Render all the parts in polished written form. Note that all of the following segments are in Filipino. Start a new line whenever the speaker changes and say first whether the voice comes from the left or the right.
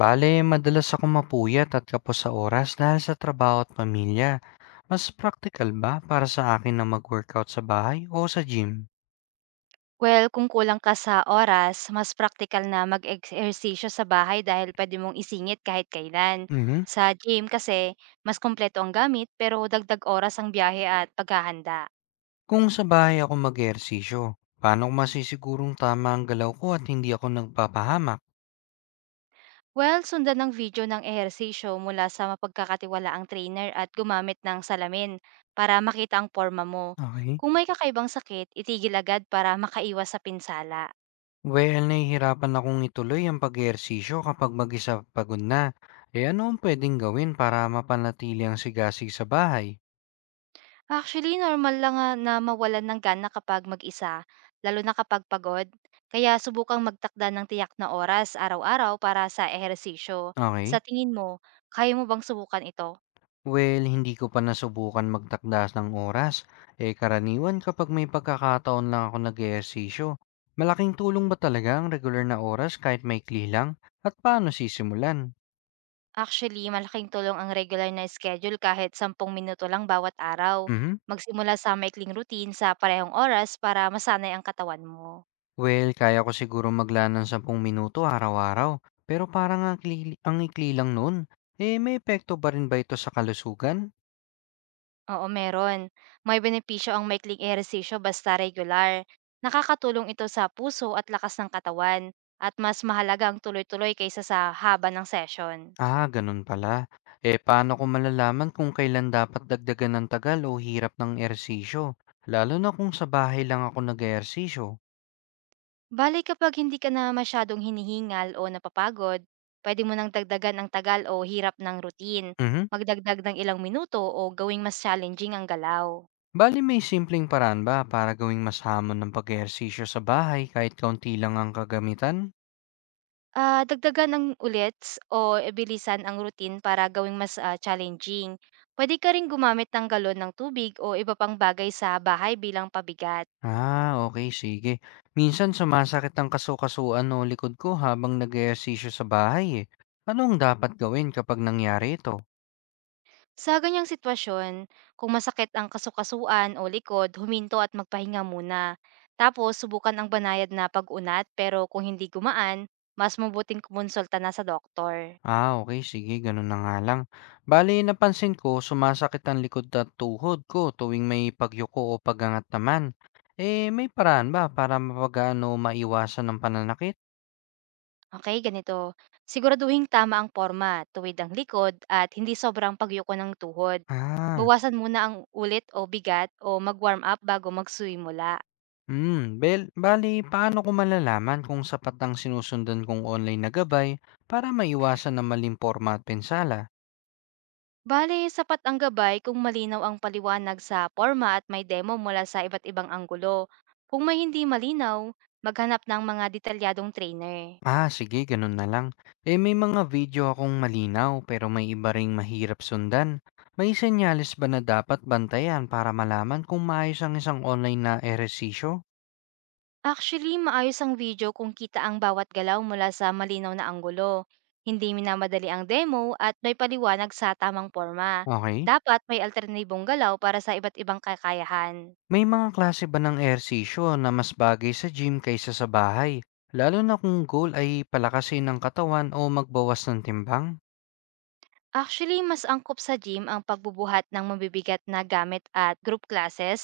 left: Bale, madalas ako mapuyat at kapos sa oras dahil sa trabaho at pamilya. Mas practical ba para sa akin na mag-workout sa bahay o sa gym?
right: Well, kung kulang ka sa oras, mas praktikal na mag-ehersisyo sa bahay dahil pwede mong isingit kahit kailan.
left: Mhm.
right: Sa gym kasi, mas kompleto ang gamit pero dagdag oras ang biyahe at paghahanda.
left: Kung sa bahay ako mag-ehersisyo, paano ko masisigurong tama ang galaw ko at hindi ako nagpapahamak?
right: Well, sundan ng video ng ehersisyo mula sa mapagkakatiwalaang trainer at gumamit ng salamin para makita ang forma mo.
left: Okay.
right: Kung may kakaibang sakit, itigil agad para makaiwas sa pinsala.
left: Well, nahihirapan akong ituloy ang pag-ehersisyo kapag mag-isa pagod na. Eh, ano ang pwedeng gawin para mapanatili ang sigasig sa bahay?
right: Actually, normal lang nga na mawalan ng gana kapag mag-isa, lalo na kapag pagod. Kaya subukang magtakda ng tiyak na oras araw-araw para sa ehersisyo. Sa
left: Okay.
right: tingin mo, kaya mo bang subukan ito?
left: Well, hindi ko pa nasubukan magtakdas ng oras. Eh karaniwan kapag may pagkakataon lang ako nag-eehersisyo. Malaking tulong ba talaga ang regular na oras kahit maikli lang? At paano sisimulan?
right: Actually, malaking tulong ang regular na schedule kahit sampung minuto lang bawat araw.
left: Mhm.
right: Magsimula sa maikling routine sa parehong oras para masanay ang katawan mo.
left: Well, kaya ko siguro maglaan ng 10 minuto araw-araw. Pero parang ang ikli lang noon. Eh may epekto ba rin ba ito sa kalusugan?
right: Oo, meron. May benepisyo ang maikling ehersisyo basta regular. Nakakatulong ito sa puso at lakas ng katawan at mas mahalaga ang tuloy-tuloy kaysa sa haba ng session.
left: Ah, ganun pala. Eh, paano ko malalaman kung kailan dapat dagdagan ng tagal o hirap ng ehersisyo? Lalo na kung sa bahay lang ako nag-ehersisyo.
right: Bali kapag hindi ka na masyadong hinihingal o napapagod, pwede mo nang dagdagan ang tagal o hirap ng routine,
left: Mhm.
right: magdagdag ng ilang minuto o gawing mas challenging ang galaw.
left: Bali may simpleng paraan ba para gawing mas hamon ng pag-ehersisyo sa bahay kahit kaunti lang ang kagamitan?
right: Ah, dagdagan ng ulits o bilisan ang routine para gawing mas challenging. Pwede ka rin gumamit ng galon ng tubig o iba pang bagay sa bahay bilang pabigat.
left: Ah, okay, sige. Minsan sumasakit ang kasukasuan o likod ko habang nag-ehersisyo sa bahay eh. Ano ang dapat gawin kapag nangyari ito?
right: Sa ganyang sitwasyon, kung masakit ang kasukasuan o likod, huminto at magpahinga muna. Tapos, subukan ang banayad na pag-unat pero kung hindi gumaan, mas mabuting kumonsulta na sa doktor.
left: Ah, okay, sige gano'n na nga lang. Bale napansin ko sumasakit ang likod at tuhod ko tuwing may pagyuko o pag-angat naman. Eh, may paraan ba para mapagaan o maiwasan ng pananakit?
right: Okay, ganito. Siguraduhing tama ang porma, tuwid ang likod at hindi sobrang pagyuko ng tuhod.
left: Ah,
right: Bawasan muna ang ulit o bigat o mag-warm up bago magsimula.
left: hmm, bale paano ko malalaman kung sapat ang sinusundan kong online na gabay para maiwasan ng maling porma at pinsala?
right: Bale, sapat ang gabay kung malinaw ang paliwanag sa porma at may demo mula sa iba't ibang anggulo. Kung may hindi malinaw, maghanap ng mga detalyadong trainer.
left: Ah, sige, ganun na lang. Eh may mga video akong malinaw pero may iba ring mahirap sundan. May senyales ba na dapat bantayan para malaman kung maayos ang isang online na ehersisyo?
right: Actually, maayos ang video kung kita ang bawat galaw mula sa malinaw na anggulo. Hindi minamadali ang demo at may paliwanag sa tamang forma.
left: Okay.
right: Dapat may alternatibong galaw para sa iba't ibang kakayahan.
left: May mga klase ba ng ehersisyo na mas bagay sa gym kaysa sa bahay? Lalo na kung goal ay palakasin ng katawan o magbawas ng timbang?
right: Actually, mas angkop sa gym ang pagbubuhat ng mabibigat na gamit at group classes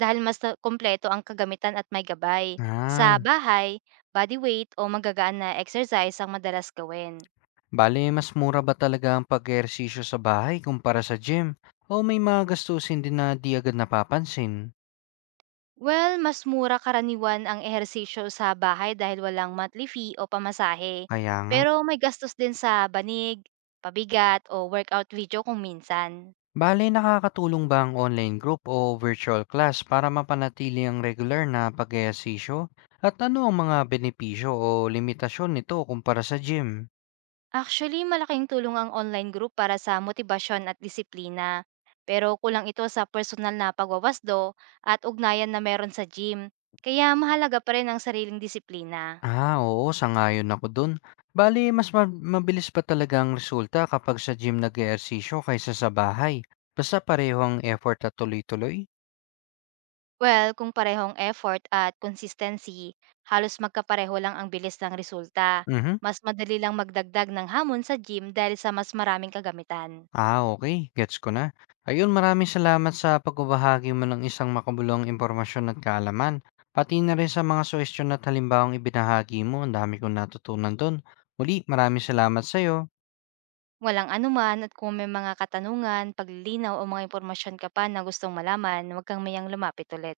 right: dahil mas kompleto ang kagamitan at may gabay. Sa
left: Ah,
right: bahay, body weight o magagaan na exercise ang madalas gawin.
left: bale mas mura ba talaga ang pag-ehersisyo sa bahay kumpara sa gym? O may mga gastusin din na di agad napapansin?
right: Well, mas mura karaniwan ang ehersisyo sa bahay dahil walang monthly fee o pamasahe.
left: Kaya nga.
right: Pero may gastos din sa banig, pabigat o workout video kung minsan.
left: Bale, nakakatulong ba ang online group o virtual class para mapanatili ang regular na pag at ano ang mga benepisyo o limitasyon nito kumpara sa gym?
right: Actually, malaking tulong ang online group para sa motibasyon at disiplina. Pero kulang ito sa personal na pagwawasdo at ugnayan na meron sa gym. Kaya mahalaga pa rin ang sariling disiplina.
left: Ah, oo, sangayon ako dun. Bale, mabilis pa talaga ang resulta kapag sa gym nag kaysa sa bahay. Basta pareho ang effort at tuloy-tuloy.
right: Well, kung parehong effort at consistency, halos magkapareho lang ang bilis ng resulta.
left: Mhm.
right: Mas madali lang magdagdag ng hamon sa gym dahil sa mas maraming kagamitan.
left: Ah, okay, gets ko na. Ayun, maraming salamat sa pagbabahagi mo ng isang makabuluhang impormasyon at kaalaman, pati na rin sa mga suhestiyon at halimbawang ibinahagi mo, ang dami kong natutunan dun. Muli, maraming salamat sa'yo.
right: Walang anuman at kung may mga katanungan, paglilinaw o mga impormasyon ka pa na gustong malaman, huwag kang mayang lumapit ulit.